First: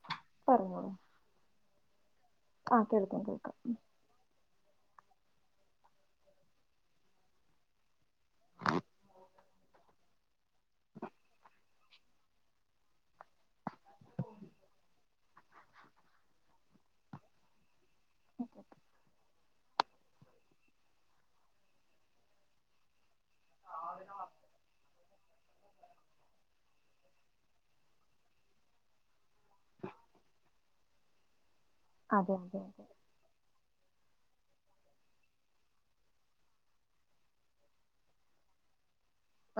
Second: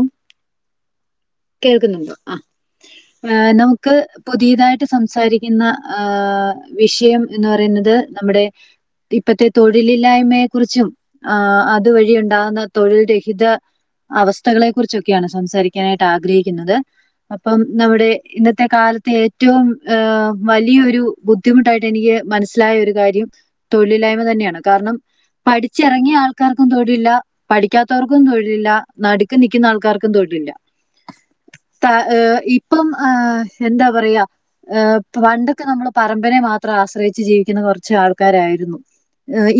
ഉം പറഞ്ഞോളൂ കേൾക്കുന്നുണ്ടോ ആഹ് ആ കേൾക്കാം ഏഹ് കേൾക്കാം നമുക്ക് പുതിയതായി ട്ട് സംസാരിക്കുന്ന ആഹ് വിഷയം എന്ന് പറയുന്നത് നമ്മടെ ഇപ്പത്തെ തൊഴിലില്ലായ്മയെ കുറിച്ചും ആഹ് അതുവഴി ഉണ്ടാകുന്ന തൊഴിൽ രഹിത അവസ്ഥകളെ കുറിച്ചൊക്കെയാണ് സംസാരിക്കാനാ ട്ടാഗ്രഹിക്കുന്നത് അപ്പം നമ്മുടെ ഇന്നത്തെ കാലത്തെ ഏറ്റോം ഏഹ് വലിയൊ രു ബുദ്ധിമുട്ടായിട്ട് എനിക്ക് മനസ്സിലായ ഒരു കാര്യം തൊഴിലില്ലായ്മ തന്നെയാണ് കാരണം പഠിച്ചിറങ്ങിയ ആൾക്കാർക്കും തൊഴിലില്ല പഠിക്കാത്തവർക്കും തൊഴിലില്ല നടുക്ക് നിക്കുന്ന ആൾക്കാർക്കും തൊഴിലില്ല അതെ അതെ അതെ ഇപ്പം ആ എന്താ പറയാ ഏ പണ്ടൊക്കെ നമ്മൾ പരമ്പരയെ മാത്രം ആശ്രയിച്ച് ജീവിക്കുന്ന കുറച്ച് ആൾക്കാരായിരുന്നു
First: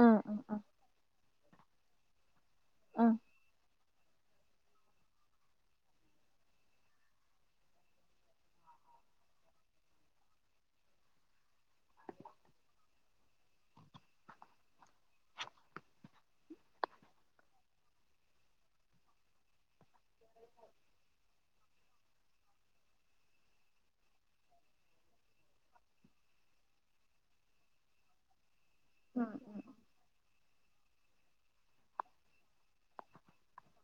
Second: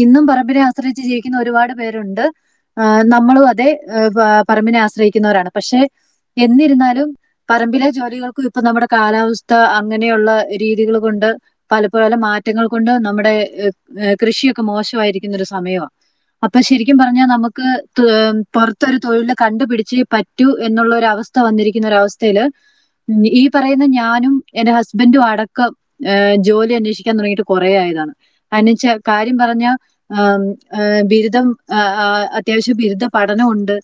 ഉം ഇന്നും ഉം ഉം പറമ്പിനെ ആശ്രയിച്ച് ജീവിക്കുന്ന ഒരുപാട് പേരുണ്ട് ആ ഉം നമ്മളും അതെ പറമ്പിനെ ആശ്രയിക്കുന്നവരാണ് പക്ഷെ എന്നിരുന്നാലും പറമ്പിലെ ജോലികൾക്കും ഇപ്പൊ നമ്മുടെ കാലാവസ്ഥ അങ്ങനെയുള്ള രീതികൾ കൊണ്ട് പല പല മാറ്റങ്ങൾ കൊണ്ട് നമ്മുടെ കൃഷിയൊക്കെ മോശമായിരിക്കുന്ന ഒരു സമയാ അപ്പൊ ശരിക്കും പറഞ്ഞാ നമുക്ക് പുറത്തൊരു തൊഴിലില് കണ്ടുപിടിച്ച് പറ്റൂ എന്നുള്ളൊര അവസ്ഥ വന്നിരിക്കുന്ന ഒരവസ്ഥയില് ഈ പറയുന്ന ഞാനും എൻ്റെ ഹസ്ബൻ്റും അടക്കം ഹ് ജോലി അന്വേഷിക്കാൻ തുടങ്ങിട്ട് കുറെയായി [unintelligible] ഉം കാര്യം പറഞ്ഞ ഉം ബിരുദം അത്യാവശ്യം ബിരുദ പഠനമുണ്ട്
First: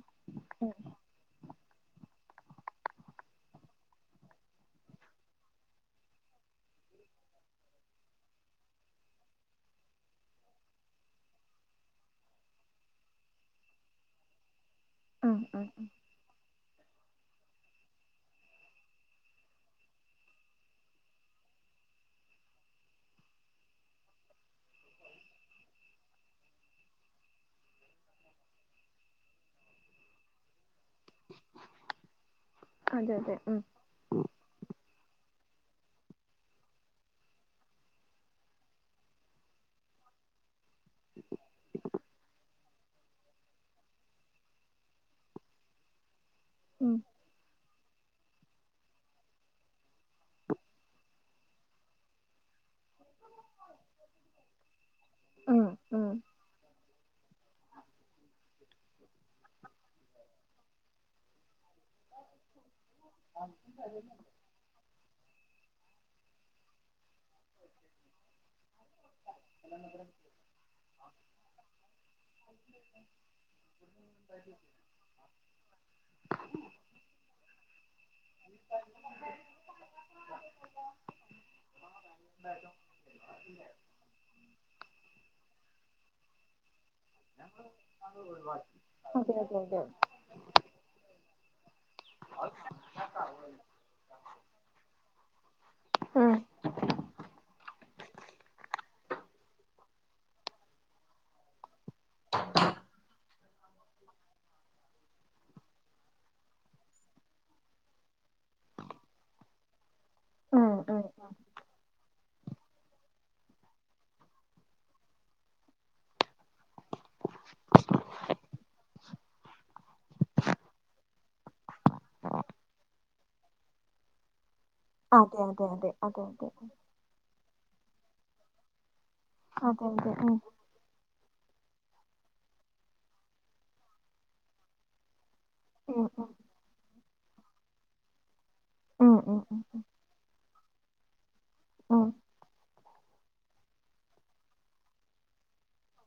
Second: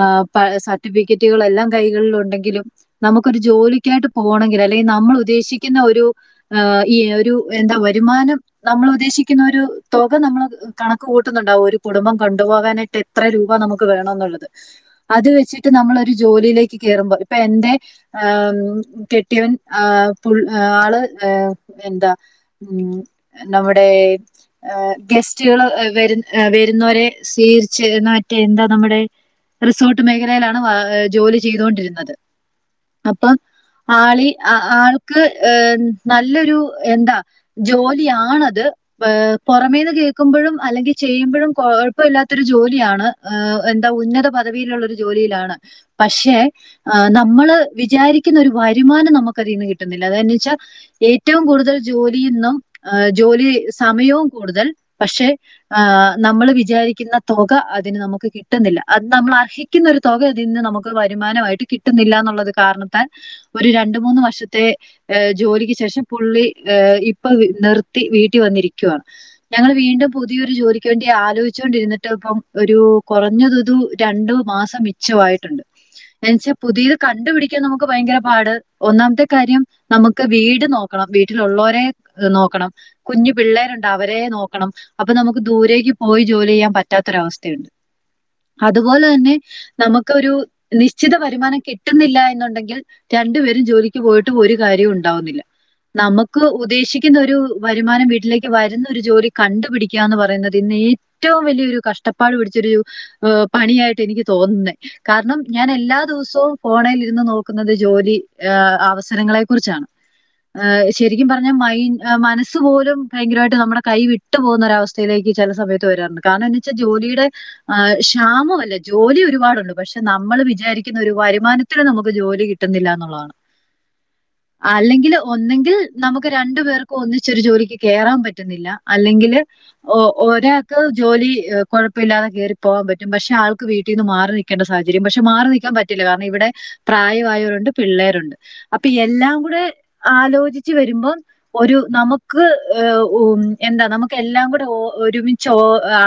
ആ പി സ ടിക്കറ്റ എല്ലാം കൈകളിൽ ഉണ്ടെങ്കിലും നമുക്കൊരു ജോലിക്കായിട്ട് പോണമെങ്കില് അല്ലെങ്കി നമ്മൾ ഉദ്ദേശിക്കുന്ന ഒരു ഈ ഒരു എന്താ വരുമാനം നമ്മൾ ഉദ്ദേശിക്കുന്നൊരു തുക നമ്മൾ കണ കൂട്ടുന്നുണ്ടാവോ ഒരു കുടുംബം കണ്ടുപോകാനായിട്ട് എത്ര രൂപ നമുക്ക് വേണം എന്നുള്ളത് അത് ഉം ഉം ഉം വെച്ചിട്ട് നമ്മളൊരു ഒരു ജോലിയിലേക്ക് കേറുമ്പോ ഇപ്പ എന്റെ ആ കെട്ടിയവൻ പു ആള് എന്താ ഉം നമ്മുടെ ഗസ്റ്റുകൾ വരുന്ന വരുന്നോരെ സ്വീകരിച്ച് ന്നന്താ മറ്റേ എന്താ നമ്മുടെ റിസോർട്ട് മേഖലയിലാണ് വ ജോലി ചെയ്തൊണ്ടിരുന്നത് അതെ അപ്പം അതെ ഉം ആളി ആൾക്ക് ഹ് നല്ലൊരു എന്താ ജോലിയാണത് പുറമേന്ന് കേൾക്കുമ് പ്പഴും അല്ലെങ്കി ചെയുമ്പോഴും കൊഴപ്പാത്തൊരു ജോലിയാണ് എന്താ ഉന്നത പദവിയിലുള്ളൊരു ജോലിയിലാണ് പക്ഷേ ഉം നമ്മള് വിചാരിക്കുന്ന ഒരു വരുമാനം നമുക്ക് അതിന്ന് കിട്ടുന്നില്ല ലതെവെച്ചാൽ ഏറ്റവും കൂടുതൽ ജോലിന്നും ജോലി സമയവും കൂടുതൽ പക്ഷെ ഉം ആ ഉം നമ്മൾ വിചാരിക്കുന്ന തുക അതിന് നമുക്ക് കിട്ടുന്നില്ല അത് നമ്മൾ അർഹി ക്കുന്ന ഒരു തുക അതിന്ന് നമുക്ക് വരുമാനമായിട്ട് കിട്ടുന്നില്ല എന്നുള്ളത് കാരണത്താൽ ഒരു രണ്ട് മൂന്ന് വർഷത്തെ ജോലിക്ക് ശേഷം പുള്ളി ഇപ്പൊ നിർത്തി വീട്ടിൽ വന്നിരിക് ക്കുവ ഞങ്ങൾ വീണ്ടും പുതിയൊരു ജോലിക്ക് വേണ്ടി ആലോചിച്ചൊണ്ടിരുന്നിട്ട് ഇപ്പം ഒരു കുറഞ്ഞതൊരു രണ്ട് മാസ് ച്ചവായിട്ടുണ്ട് എന്നച്ചാ പുതിയത് കണ്ടുപിടിക്കാൻ നമുക്ക് ഭയങ്കര പാട് ഒന്നാമത്തെ കാര്യം നമുക്ക് വീട് നോക്കണം വീട്ടിലുള്ളവരെ നോക്കണം കുഞ്ഞു പിള്ളേരു അവരെ നോക്കണം അപ്പൊ നമുക്ക് ദൂരേക്ക് പോയി ജോലി ചെയ്യാൻ പറ്റ പാറ്റാത്തൊരവസ്ഥയുണ്ട് അതുപോലെ തന്നെ അതെ അതെ അതെ നമുക്കൊരു നിശ്ചിത വരുമാനം കിട്ട കിട്ടുന്നില്ല എന്നുണ്ടെങ്കിൽ രണ്ടുപേരും ജോലിക്ക് പോയിട്ട് ഒരു കാര്യവും ഉണ്ടാവുന്നില്ല ഉം നമുക്ക് ഉദ്ദേശിക്കുന്ന ഒരു വരുമാനം കി വീട്ടിലേക്ക് വരുന്ന ഒരു ജോലി കണ്ടുപിടിക്കുക എന്ന് പറയുന്നത് ഇന്ന് ഏറ്റവും വലിയൊരു കഷ്ടപ്പാട് പിടിച്ചരു ആ പണിയായിട്ട് എനിക്ക് തോന്നുന്നത് കാരണം ഞാൻ എല്ലാ ദിവസവും ഫോണിൽ ഇരുന്ന് നോക്കുന്നത് ജോലി അവസരങ്ങ [unintelligible] കുറിച്ചാണ് ആ ഉം ഉം ശരിക്കും പറഞ്ഞാൽ മൈൻ മനസ്സാ പോലും ഭയങ്കരമായിട്ട് നമ്മുടെ കൈ വിട്ടു പോകുന്നരവസ്ഥയിലേക്ക് ചില സമയത്ത് വരാറുണ്ട് കാരണം എ വെച്ചാൽ ജോലിയുടെ ആ ക്ഷാമമല്ല ജോലി ഒരുപാടുണ്ട് പക്ഷെ നമ്മൾ വിചാരിക്കുന്ന ഒരു വരുമാനത്തിന് നമുക്ക് ജോലി കിട്ടുന്നില്ല എന്നുള്ളതാണ് [inaudible] അല്ലെങ്കിൽ അതെ അതെ അതെ ഒന്നെങ്കിൽ അതെ അതെ നമുക്ക് രണ്ടു അതെ പേർക്കും ഒന്നിച്ചരു ജോലിക്ക് കയറാൻ പറ്റുന്നില്ല അല്ലെങ്കിൽ അതെ ഒരാൾക്ക് ജോലി കുഴപ്പില്ലാതെ കേയറി പോകാൻ പറ്റും പക്ഷെ ആൾ വീട്ടിൽ നിന്ന് മാറി നിക്കേണ്ട സാഹചര്യം പക്ഷെ മാറി നിക്കാൻ ഉം പറ്റില്ല കാരണം ഉം ഇവിടെ പ്രായം പ്രയയാവരുണ്ട് പിള്ളേരുണ്ട് അപ്പൊ ഉം ഉം എല്ലാം ഉം കൂടെ ആലോചിച്ച് വരുമ്പോം ഒരു ഉം നമുക്ക് ഹ് ഉ എന്താ നമുക്ക് എല്ലാം കൂടെ ഒരുമിച്ച്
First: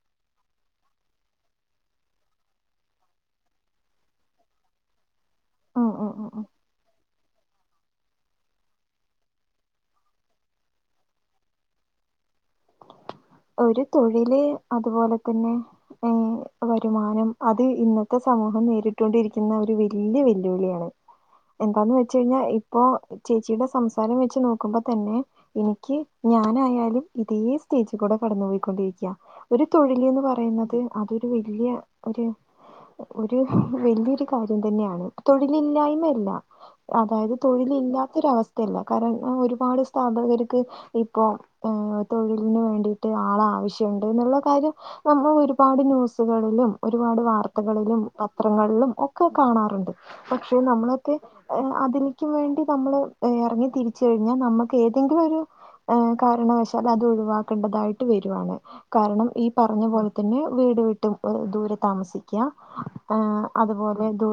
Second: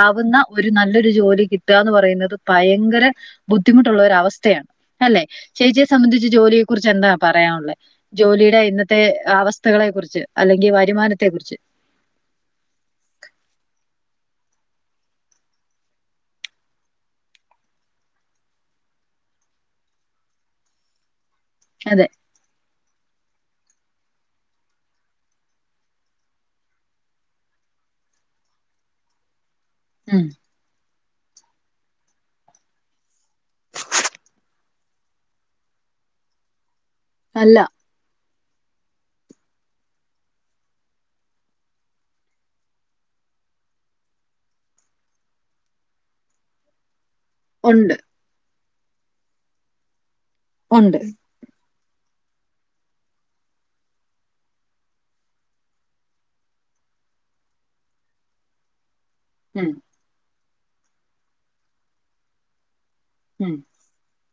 ആവുന്ന ഒരു നല്ലൊരു ജോലി കിട്ടി കിട്ടാന്ന് പറയുന്നത് ഭയങ്കര ബുദ്ധിമുട്ടുള്ള ഒര അവസ്ഥയാണ് അല്ലേ ചേച്ചിയെ ഉം ഉം ഉം സംബന്ധിച്ച് ഉം ഉം ജോലിയെ കുുറിച്ച് എന്താ പറയാനുള്ളേ ജോലിയുടെ ഇന്നത്തെ അവസ്ഥകളെ കുറിച്ച് അല്ലെങ്കിൽ വരുമാനത്തെ കുറിച്ച് [inaudible] ഒരു തൊഴില് അതുപോലെ തന്നെ ഏ വരുമാനം അത് ഇന്നത്തെ സമൂഹം നേരിട്ടൊണ്ടിരിക്കുന്ന ഒരു വല്യ വെല്ലുവിളിയാണ് എന്താന്ന് അതെ വെച്ച കഴിഞ്ഞാൽ ഇപ്പോ ചേച്ചിയുടെ സംസാരം വെച്ച് നോക്കുമ്പോ തന്നെ എനിക്ക് ഞാനായാലും ഇതേ സ്റ്റേജിൽ കൂടെ കടന്നു പോയിക്കൊണ്ടിരിക്കയാ ഒരു തൊഴിൽ എന്ന് ഉം പറയുന്നത് അതൊരു വലിയ ഒരു ഒരു വലിയൊരു കാര്യം തന്നെയാണ് തൊഴിലില്ലായ്മയല്ല അതായത് അല്ല തൊഴില ഇല്ലാത്തൊരവസ്ഥ ല്ല കാരണം ഒരുപാട് സ്ഥാപകർക്ക് ഇപ്പൊ തൊഴിലിന് വേണ്ടി ആളെ ആവശ്യുണ്ട് എന്നുള്ള കാര്യം നമ്മൾ ഒരുപാട് ന്യൂസുകളിലും ഒരുപാട് ഉണ്ട് വാർത്തകളിലും പത്രങ്ങളിലും ഒക്കെ കാണാറുണ്ട് പക്ഷെ ഉണ്ട് നമ്മളക്ക അതിന് വേണ്ടി നമ്മള് ഇറങ്ങി തിരിച്ചു കഴിഞ്ഞാൽ നമ്മുക്ക് ഏതെങ്കിലും ഒരു ഏ കാരണവശാൽ അത് ഒഴിവാക്കേണ്ടതായിട്ട് വരുവാണ് കാരണം ഈ ഉം പറഞ്ഞ പോലെ തന്നെ വീട് വിട്ടും ദൂരെ താമസിക്കുക ഉം അതുപോലെ ദൂ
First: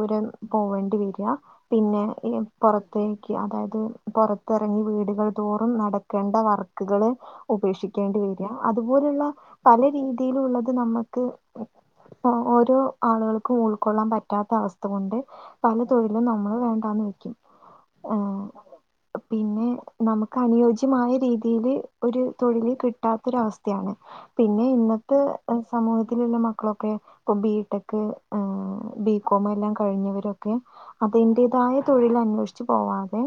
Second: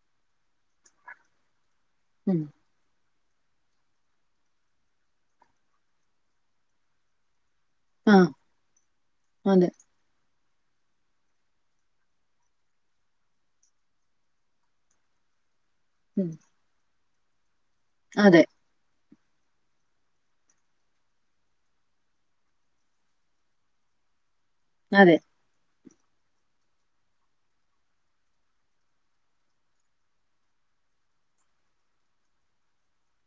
പോവേണ്ടി വരി പിന്നെ ഉം പുറത്ത് അതായത് പുറത്തിറങ്ങി വീടുകൾ തോറും നടക്കേണ്ട വർക്കുകൾ ഉപക്ഷ ആ ണ്ട വരി അതുപോലുള്ള അതെ പല രീതിയിലുള്ള അത് നമ്മുക്ക് ഓരോ ആളുകൾക്കും ഉൾക്കൊള്ളാൻ പറ്റാത്ത അവസ്ഥ കൊണ്ട് പല തൊഴിലും ഉം നമ്മള് വേണ്ടാന്ന് വ അതെ പിന്നെ നമുക്ക് അനുയോജ്യമായ രീതിയില് ഒരു തൊഴിൽ കിട്ടാത്തര അവസ്ഥയാണ് പിന്നെ അതെ ഇന്നത്തെ സമൂഹത്തിലുള്ള മക്കളൊക്കെ ഇപ്പോൾ ബിടെക്ക് ബികോം എല്ലാം കഴിഞ്ഞവരൊക്കെ അതിന്റേതായ തൊഴിൽ അന്വേഷിച്ചച്ച് പോവാതെ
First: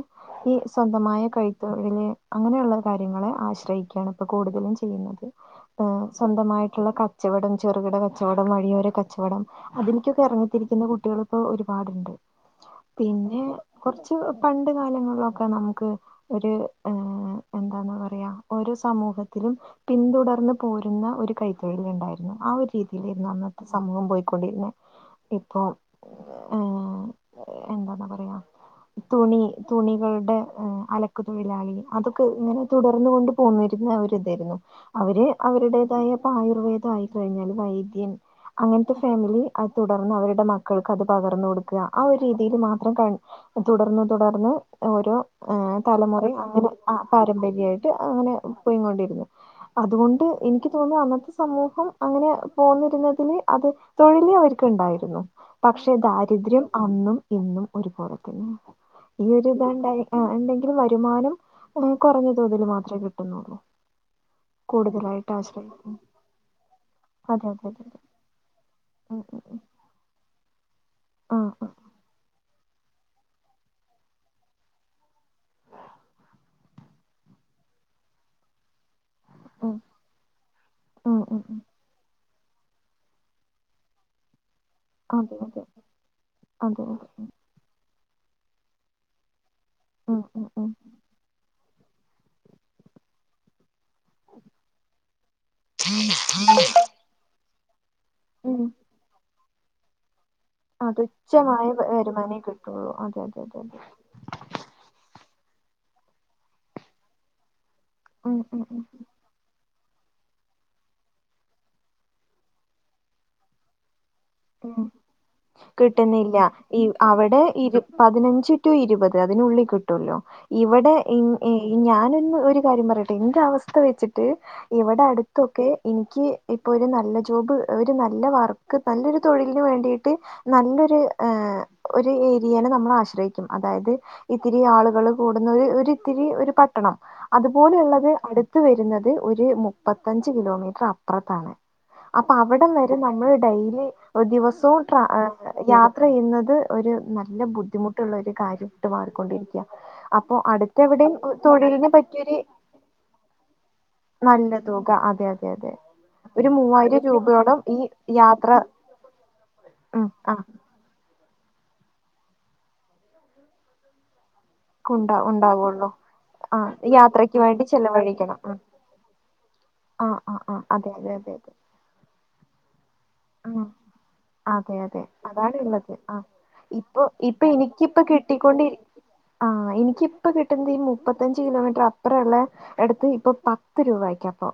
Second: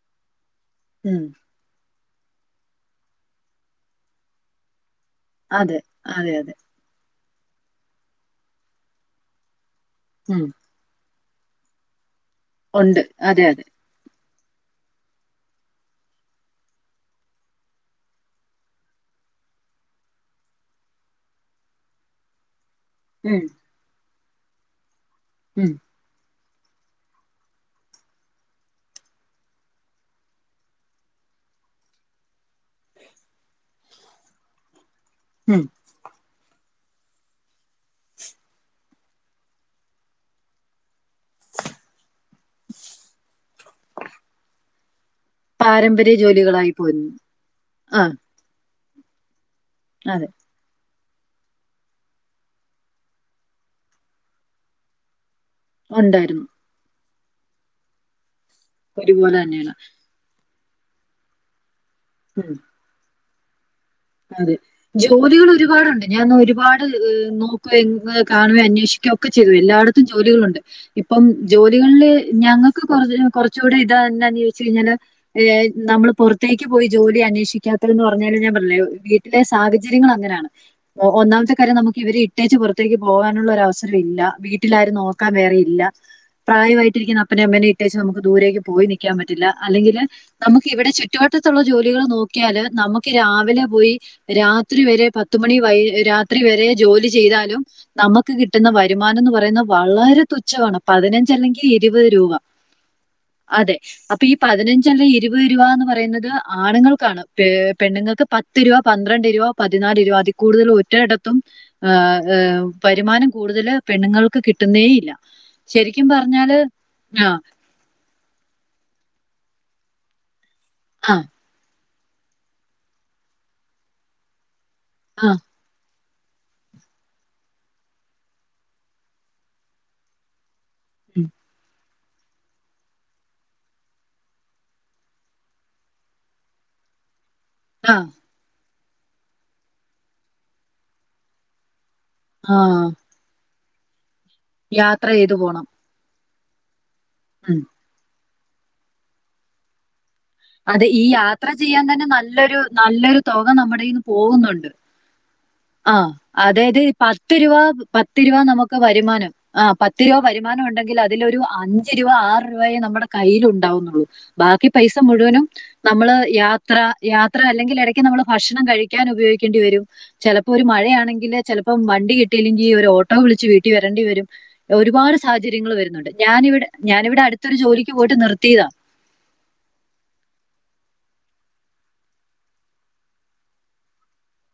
ഈ സ്വന്തമായ ഉം കൈത്തൊഴിൽ അങ്ങനെയുള്ള കാര്യങ്ങളെ ആശ്രയിക്കുകയാണ് ഇപ്പോൾ കൂടുതലും ചെയ്യുന്നത് അതെ അതെ അതെ സ്വന്തമായിട്ടുള്ള കച്ചവടം ചെറുകിട കച്ചവടം വഴിയോര കച്ചവടം അതിലക്കൊക്കെ ഉം ഇറങ്ങിത്തിരിക്കുന്ന കുട്ടികൾ ഇപ്പോൾ ഒരുപാടുണ്ട് ഉണ്ട് പിന്നെ അതെ അതെ കുറച്ച് പണ്ട് കാലങ്ങളിലൊക്കെ നമുക്ക് ഒരു എന്താന്ന പറയാ ഒരു സമൂഹത്തിലും പിന്തുടർന്ന് പോരുന്ന ഒരു കൈത്തൊഴില ഉണ്ടായിരുന്നു ആ ഒരു രീതി ീ ഉം അന്നത്തെ സമൂഹം പോയിക്കൊണ്ടിരുന്നെ ഇപ്പൊ ഉം ആഏ എന്താന്നാ പറയാ തുണി തുണികളുടെ അലക്ക്ു തൊഴിലാളി അതൊക്കെ ഇങ്ങനെ തുടർന്ന കൊണ്ട് പോന്ന അവതായിരുന്നു അവര് ഉം അവരുടേതായപ്പ ആയുർവേദ ആയിക്കഴിഞ്ഞാൽ വൈദ്യം അങ്ങനത്തെ ഫാമിലി തുടർന്ന് അവരുടെ മക്കൾക്ക് അത് പകർന്ന കൊടുക്കുക ആ ഒരു രീതിയിൽ മാത്രം ക തുടർന്ന് തുടർന്ന് ഓരോ ആഏ പാരമ്പര്യ തലമുറ അങ്ങനെ ജോലികളായി ആ പോയിരുന്നു പാരമ്പര്യമായിട്ട് ആ അങ്ങനെ പൊയി കൊണ്ടിരുന്നു അതുകൊണ്ട് അതെ എനിക്ക് തോന്നുന്നു അന്നത്തെ സമൂഹം അങ്ങനെ പോന്നിരുന്നതിന് അത് തൊഴിൽി അവർക്ക് ഉണ്ടായിരുന്നു പക്ഷെ ഉണ്ടായിരുന്നു ദാരിദ്ര്യം അന്നും ഇന്നും ഒരുപോലെ പിന്നെ ഒരുപോലെ ഈ തന്നെയാണ് ഇതണ്ടണ്ടെങ്ക വരുമാനം കുറഞ്ഞ ഉം തോതിൽ മാത്രമേ കിട്ടുന്നുള്ളൂ അതെ കൂടുതലായിട്ട് ജോലികൾ ആശ്രയിക്കും ഒരുപാടുണ്ട് ഞാൻ ഒ ഒരുപാട് അതെ അതെ നോക്ക എ അതെ അതെ കാണുവ അന്വേഷിക്ക ഉം ഒക്കെ ഉം ചെയ്തു ഉം എല്ലായിടത്തും ജോലികളുണ്ട് ഇപ്പം ആഹ് ജോലികളില് ഞങ്ങൾ കുറച്ചുകൂടി ഇത് തന്നാന്ന് ചോദിച്ചച്ച് കഴിഞ്ഞാൽ നമ്മൾ പുറത്തേക്ക് പോയി ജോലി അന്വേഷിക്കാം വിടത്തില്ന്ന് പറഞ്ഞാല് ഞാൻ പറഞ്ഞിലെ വീട്ടിലെ ആഹ് സാഹചര്യങ്ങളാങ്ങനാണ് ഉം ഉം ഒന്നാമത്തെ ഉം കാര്യം നമുക്കിവരെ ഇ ട്ടേച്ച് പൊറത്തേക്ക് പോകാനൊള്ള ഒരവസരവില്ലാ വീട്ടിലാരും നോക്കാൻ അതെ വേറെ അതെ ഇല്ല അതെ അതെ പ്രായമായിട്ടിരിക്കുന്ന അപ്പനും അമ്മനെ ഇട്ടേച്ചച്ച് നമുക്ക് ദൂരേക്ക് പോയി നിക്കാൻ പറ്റില്ല അല്ലെങ്കില് ഉം ഉം നമുക്ക് ഉം ഇവിടെ ചുറ്റുവട്ടത്തുള്ള ജോലികൾ നോക്കിയാല് നമുക്ക് രാവിലെ പോയി രാത്രി വരെ പത്തുമണി വൈ രാത്രി വരെ ജോലി ചെയ്താലും നമ്മക്ക് ഉം കിട്ടുന്ന വരുമാനം ന്ന് പറയുന്നെ വളരെ തുച്ഛവാണ് അത് പതിനഞ്ച് അല്ലെങ്കി തുച്ഛമായ വ- ഇരുവത് രൂവാ വരുമാനേ കിട്ടുള്ളൂ അതെ അതെ അപ്പോ ഈ പതിനഞ്ച് അല്ല ഇരുവ രൂപന്ന് പറേന്നത് ആണുങ്ങൾക്കാണ് പെണ്ണുങ്ങൾക്ക് ഉം പത്ത് ഉം രൂപ ഉം പന്ത്രണ്ട് രൂപ പ തിനാല് രൂപാ അതി കൂടുതല് ഒരടത്തും ആഹ് ആഹ് വരുമാനം കൂടുതല് പെണ്ണുങ്ങൾ ക്ക് ഉം കിട്ടുന്നേയില്ല ശെരിക്കും കിട്ടുന്നില്ല പറഞ്ഞാല് ഈ ആഹ് അവിടെ ഇരു പതിനഞ്ച് ടു ഇരുപത് അതിനുള്ളി കിട്ടുല്ലോ ഇവിടെ ആ ഇഞ് ഈ ഈ ഞാനൊന്ന് ഒരു കാര്യം പറയട്ടെ ഇന്റെ അവസ്ഥ വെച്ചിട്ട് ഇവിടെ ആ അടുത്തൊക്കെ എനി ക്ക് ഇപ്പൊ ഒരു നല്ല ജോബ് ഒരു നല്ല വർക്ക് നല്ലൊരു തൊഴിലിന് വേണ്ടിയിട്ട് നല്ലൊരു ഉം, ഏഹ് ഒരു ഏരിയനെ നമ്മള് ആശ്രയിക്കും അതായത് ഇത്തിരി ആളുകള് കൂടുന്ന ഒര് ഒരിത്തിരി ഒരു പട്ടണം ആ അതുപോലെയുള്ളത് അടുത്ത് വരുന്നത് ഒരു മുപ്പത്തഞ്ച് കിലോമീറ്റർ അപ്പറത്താണ് അപ്പൊ ആ അവടം വരെ നമ്മള് ഡെയിലി ദിവസവും ട്രാ യാത്ര ചെയ്തു പോണം യാത്ര ചെയ്യുന്ന ത് ഒരു നല്ല ഉം. ബുദ്ധിമുട്ടുള്ള ഒരു കാര്യ ഇട്ട് മാറിക്കൊണ്ടിരിക്ക്യാ അത് ഈ യാത്ര ചിയ്യാൻ തന്നെ പറ്റിയൊരു നല്ലൊരു നല്ലൊരു തൊക നമ്മുടെ യ്ന്ന് നല്ല പോകുന്നുണ്ട് തുക അതെ അതെ അതെ ആഹ് ഒരു അതായത് മൂവായിരം പത്ത് രൂവ രൂപയോളം ഈ പത്ത് രൂവ യാത്ര നമുക്ക് വര് മാനം ആ പത്ത് ഉം രൂവ ആ വരുമാനം ഉണ്ടെങ്കില തിലൊരു അഞ്ച് രൂവ ആറ് രൂവയേ നമ്മുടെ കയ്യിൽ ഉണ്ടാവുന്നുള്ളൂ ബാക്കി പൈസ ഉണ്ടാ മുഴുവനും ഉണ്ടാവുള്ളൂ നമ്മള് ആ യാത്ര യാത്രക്ക് യാത്ര വേണ്ടി അല്ലെങ്കിൽ എടയ്ക്ക് നമ്മൾ ചെലവഴിക്കണം ഉം ഭക്ഷണം കഴിക്കാൻ ഉപയോഗി ക്കേണ്ടി വരും ആ ആ ചെലപ്പോ ആ ഒരു അതെ അതെ മഴയാണെങ്കില് ചെലപ്പം വണ്ടി കിട്ടില്ലെങ്കി ഒരോ ആഹ് അതെ അതെ ഒരുപാട് അതാണ് സാഹചര്യങ്ങൾ ഇള്ളത് വരുന്നുണ്ട് ആ ഞാനിവിടെ ഇപ്പൊ ഞാനിവിടെ ഇപ്പൊ അടുത്തൊരു ജോലിക്ക് എനിക്കിപ്പ പോയിട്ട് നിർത്തിയതാ കിട്ടിക്കൊണ്ടിരി ആഹ് എനിക്കിപ്പ കിട്ടുന്നത് ഈ മു പ്പത്തഞ്ച് കിലോമീറ്റർ അപ്പറ ഇള്ള അട്ത്ത് ഇപ്പൊ പത്ത് രൂവ ആക്കി അപ്പൊ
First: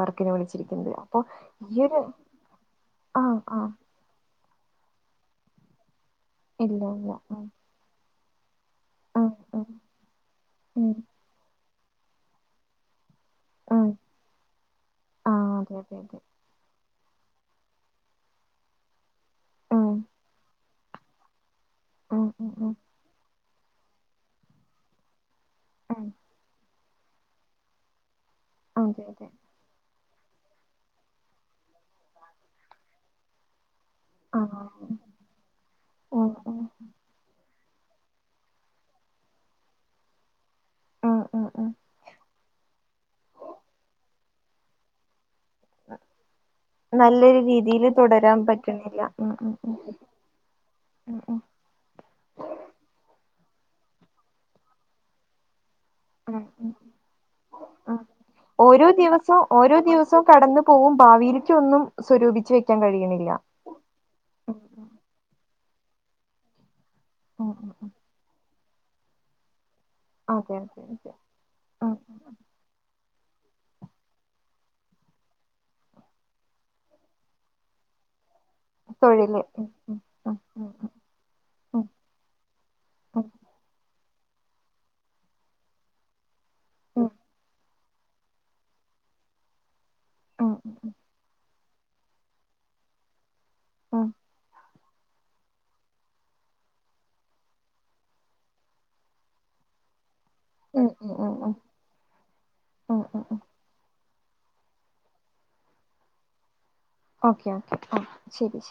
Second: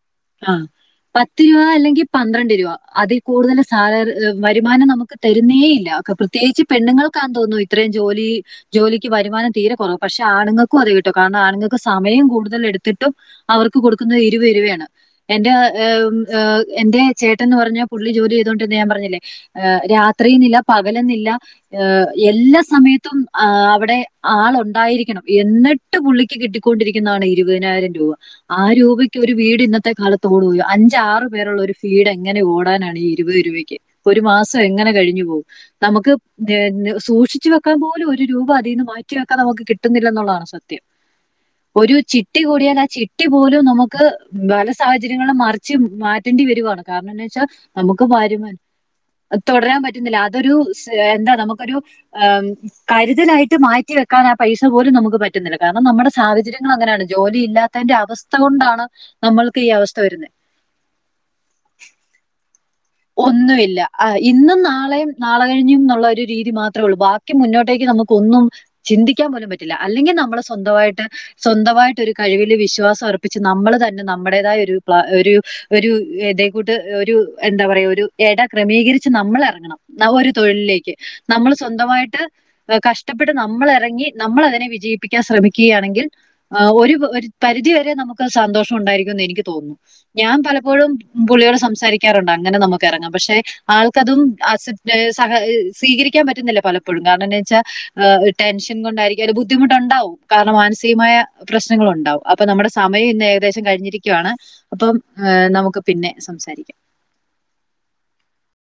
വർക്കിന് ആ വിളിച്ചിരിക്കുന്നത് അപ്പൊ പത്ത് രൂവ ഈയൊരു അല്ലെങ്കി പന്ത്രണ്ട് രൂവ അതീ ആഹ് കൂടുതല് ആഹ് സാലറി ഏ വരുമാനം നമുക്ക് തരുന്നേ ഇല്ല ക പ്രത്യേയിച്ച് ഇല്ല ഇല്ല പെണ്ണ്ങ്ങൾക്കാന്ന് ഉം തോന്നുന്നു ഇത്രയും ജോലി ജോലിക്ക് ഉം വരുമാനം ഉം തീരെ കൊറവ് പക്ഷെ ആണുങ്ങക്കും അതേ ഉം കിട്ടൂ കാരണം ആണുങ്ങക്ക് സമയം കൂടുതൽ എട്ത്ത് ട്ടും അവർക്ക് ഉം കൊടുക്കുന്നത് ഇരുവത് രൂവേണ് എൻ്റെ ആഹ് അതെ അതെ ഏം അതെ ഏ എ ന്റെ ചേട്ടന്ന് പറഞ്ഞാ പുള്ളി ജോലി ചെയ്തോണ്ടിര്ന്നെയാ ഞാൻ പറഞ്ഞില്ലേ ഉം രാത്റീന്നില്ല പകലന്നില്ല ഏ ഉം ഉം എല്ലാ ഉം സമയത്തും ആ അവടെ ആള് ഉണ്ടായിരിക്കണം. എന്നിട്ട് ഉം പുള്ളിക്ക് കിട്ടിക്കൊ ക്കോണ്ടിരിക്കുന്നതാണ് ഇരുവതിനായിരം രൂവ ആ അതെ രൂവയ്ക്ക് അതെ ഒരു വീട് ഇന്നത് കാലത്തോടല അഞ്ചാറു പേരുള്ള ഒരു ഫീട് എങ്ങനെ ഓടാനാണ് ഈ ഇരുവത് രൂപയ്ക്ക്. ഒരു മാസം ആഹ് എങ്ങനെ കഴിഞ്ഞു പോവും. നമുക്ക് ഉം ഉം ഏന്ന് സൂക്ഷിച്ചു വെ ക്കാൻ പോലും ഒരു രൂപ അതീന്ന് മാറ്റി വെക്കാൻ നമുക്ക് കിട്ടുന്നില്ല എന്നുള്ളതാണ് സത്യം. ഉം ഉം ഉം ഒരു ചി ചിട്ടി കൂടിയാൽ ആ ചിട്ടി പോലും നമക്ക് ബല സാഹചര്യങ്ങളും മാറി ച്ചു മാറ്റേണ്ടി വരുകാണ് കാര്ണംന്ന് നല്ലൊരു വെച്ചാൽ രീതിയില് നമുക്ക് തുടരാൻ വരുമാനം പറ്റണില്ല ഉം ഉം ഉം തൊടരാൻ പറ്റുന്ന്ല്ല. അതൊരു സ് ഉം എന്താ ഉം നമുക്കൊരു ഹ് കരുതലായിട്ട് മാറ്റിവെക്കാൻ ആ പൈസ പോലും നമുക്ക് പറ്റുന്നില്ല. കാര്ണം നമ്മടെ ഉം സാഹചര്യങ്ങൾ ഉം അങ്ങനെയാണ്. ജോലി ആ ഇല്ലാത്തതിന്റെ അവസ്ഥ കൊണ്ടാണ് ഓരോ ദിവസവും നമ്മൾ ഓരോ ദിവസവും കടന്നു പോവും. ഭാവിയിലെക്ക് ഒന്നും സ്വരൂപിച്ച് വെക്ക ഒന്നുമില്ല ഇന്നും നാളെയും നാളെ കഴിഞ്ഞും. എന്നുള്ള ഒരു രീതി മാത്രം. ത്ര ഒള്ളൂ ബാക്കി ഉം ഉം മുന്നോട്ടേക്ക് ഉം നമുക്ക് ഒന്നും ചിന്തിക്കാൻ പോലും പറ്റും അല്ലെങ്കി നമ്മള് അതെ അതെ സ്വന്തവായിട്ട് അതെ സ്വന്ത വായിട്ട് ഒരു ഉം കഴിവില് വിശ്വാസം അർ ച്ച് നമ്മള് തന്നെ നമ്മെടേതായ ഒരു പ്ല ഒരു ഒരു ഇതേക്കൂട്ട് ഒരു എന്താ പറയ ഒരു എട ക്രമീകരിച്ച് നമ്മൾ തൊഴില് ഉം എറങ്ങണം. ഉം നവൊരു ഉം തൊഴിലിലേക്ക് നമ്മൾ സ്വന്ത ഉം ഉം വായിട്ട് കഷ്ട ഉം ഇവടെ നമ്മൾ എറങ്ങി നമ്മളെ അതിനെ വിജയിപ്പിക്കാൻ ശ്രമിക്കെ ആണെങ്കിൽ. ആഹ് ഒരു ഉം പരിധി വരെ നമുക്ക് സന്തോഷം ഉണ്ടായിരിക്കും. എന്ന് എനിക്ക് തോന്നുന്നു. ഞാൻ ഉം ഉം പലപ്പോഴും പുള്ളിയോട് സംസ് ങ്ങാറുണ്ട്. അങ്ങനെ നമുക്ക് ഇറങ്ങാം. പക്ഷെ ഉം ആൾക്കതും അസ സഹ സ്വീകരിക്കൻ പറ്റുന്നില്ല പലപ്പോഴും. കാരണം എന്ത് എന്ന് ച്ചാൽ് ടെൻഷൻ കൊണ്ടായിരിക്കും. ഒരു ബുദ്ധിമുട്ടുണ്ടാവും. കാരണം ഉം ഉം ഉം മാനസികമായ ഉം പ്രശ്നങ്ങളുണ്ടാവും, അപ്പൊ നമ്മുടെ ഉം സമയം ഉം ഇന്ന് ഉം ഏകദേശം കഴിഞ്ഞിരിക്കും. യാണ് അപ്പം നമുക്ക് പിന്നെ സംസാരിക്കാം. ഓക്കെ ഓക്കെ ശരി ശരി